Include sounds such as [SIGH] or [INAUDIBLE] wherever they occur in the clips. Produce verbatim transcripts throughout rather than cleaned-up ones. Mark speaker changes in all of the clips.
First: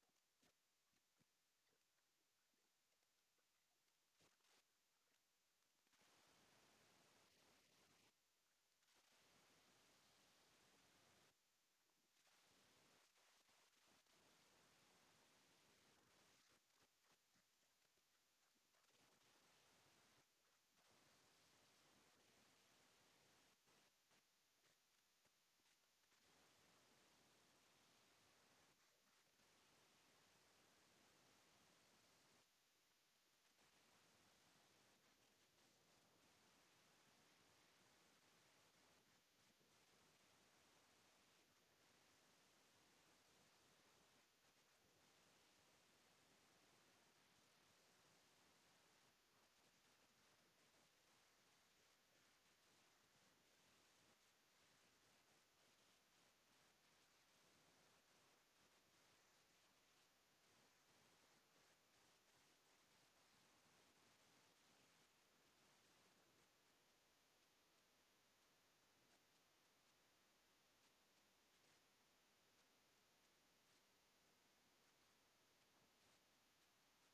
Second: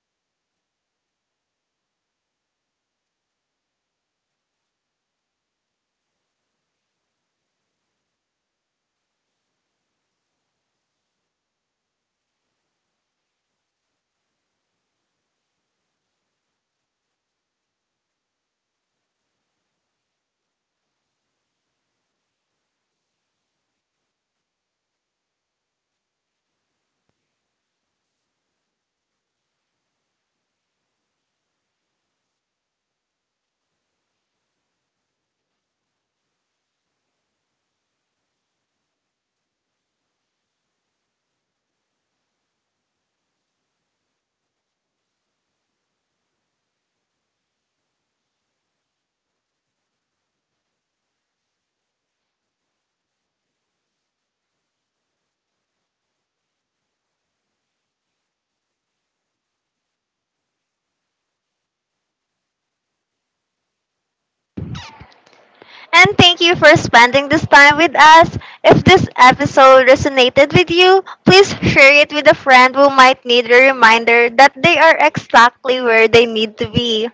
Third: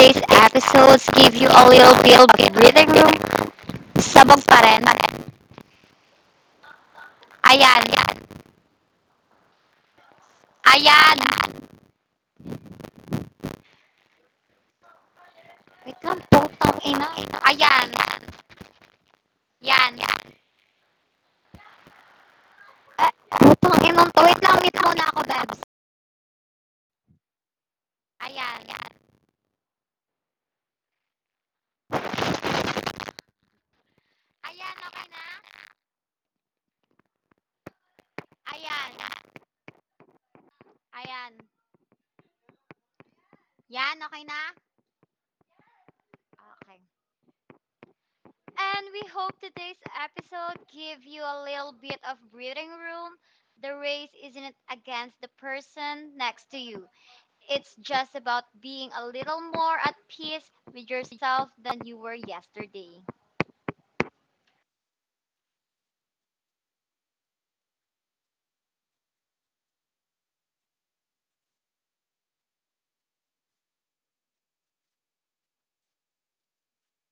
Speaker 1: today's episodes give you a little bit of breathing room. Sabog pa rin. Ayan. Ayan. Wait lang, putang ina. Ayan. Yan. Eh, putang ina. Wait lang, meet muna ako, Bebs. Ayan. Ayan, okay na? Ayan. Ayan. Yan, okay na? Okay. And we hope today's episode give you a little bit of breathing room. The race isn't against the person next to you. It's just about being a little more at peace with yourself than you were yesterday.
Speaker 2: And thank you for spending this time with us. If this episode resonated with you, please share it with a friend who might need a reminder that they are exactly where they need to be.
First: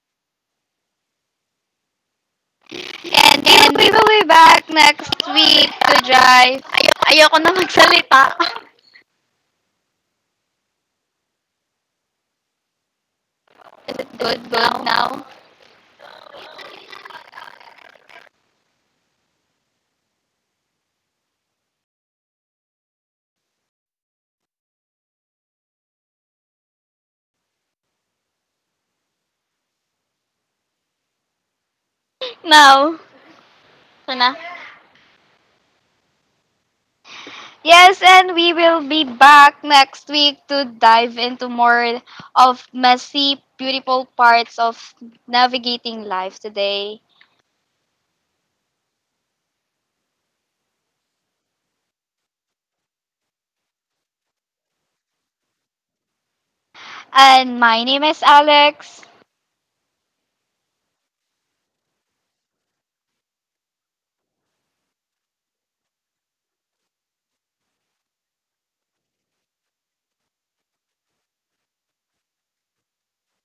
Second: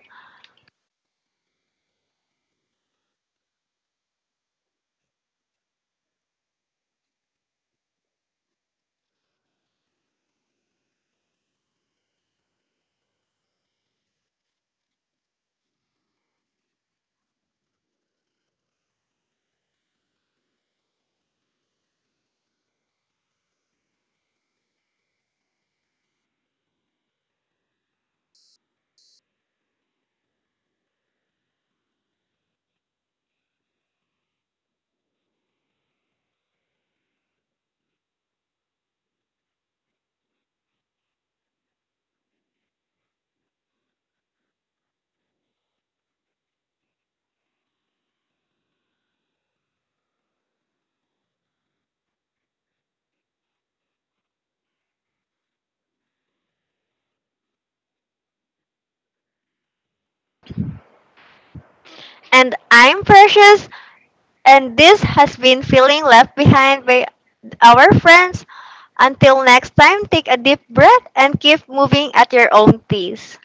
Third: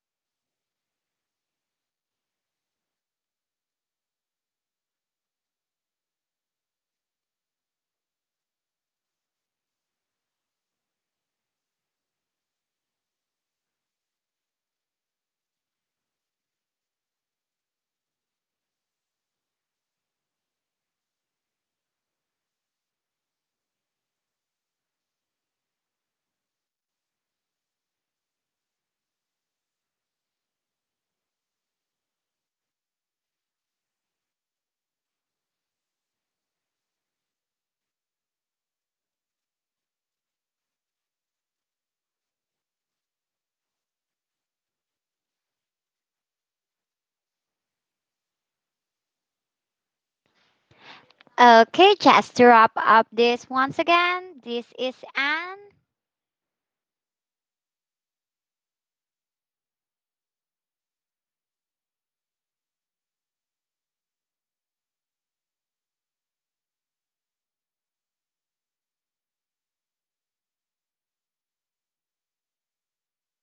Speaker 3: And we'll be, we'll be back next week to drive. Ay- ayoko na magsalita. [LAUGHS] Is it good, good now? Now. So na. Yes, and we will be back next week to dive into more of messy, beautiful parts of navigating life today.
Speaker 1: Okay, just to wrap up this once again, this is Anne.
Speaker 3: And my name is Alex.
Speaker 2: And I'm Precious, and this has been Feeling Left Behind by Our Friends. Until next time, take a deep breath and keep moving at your own pace.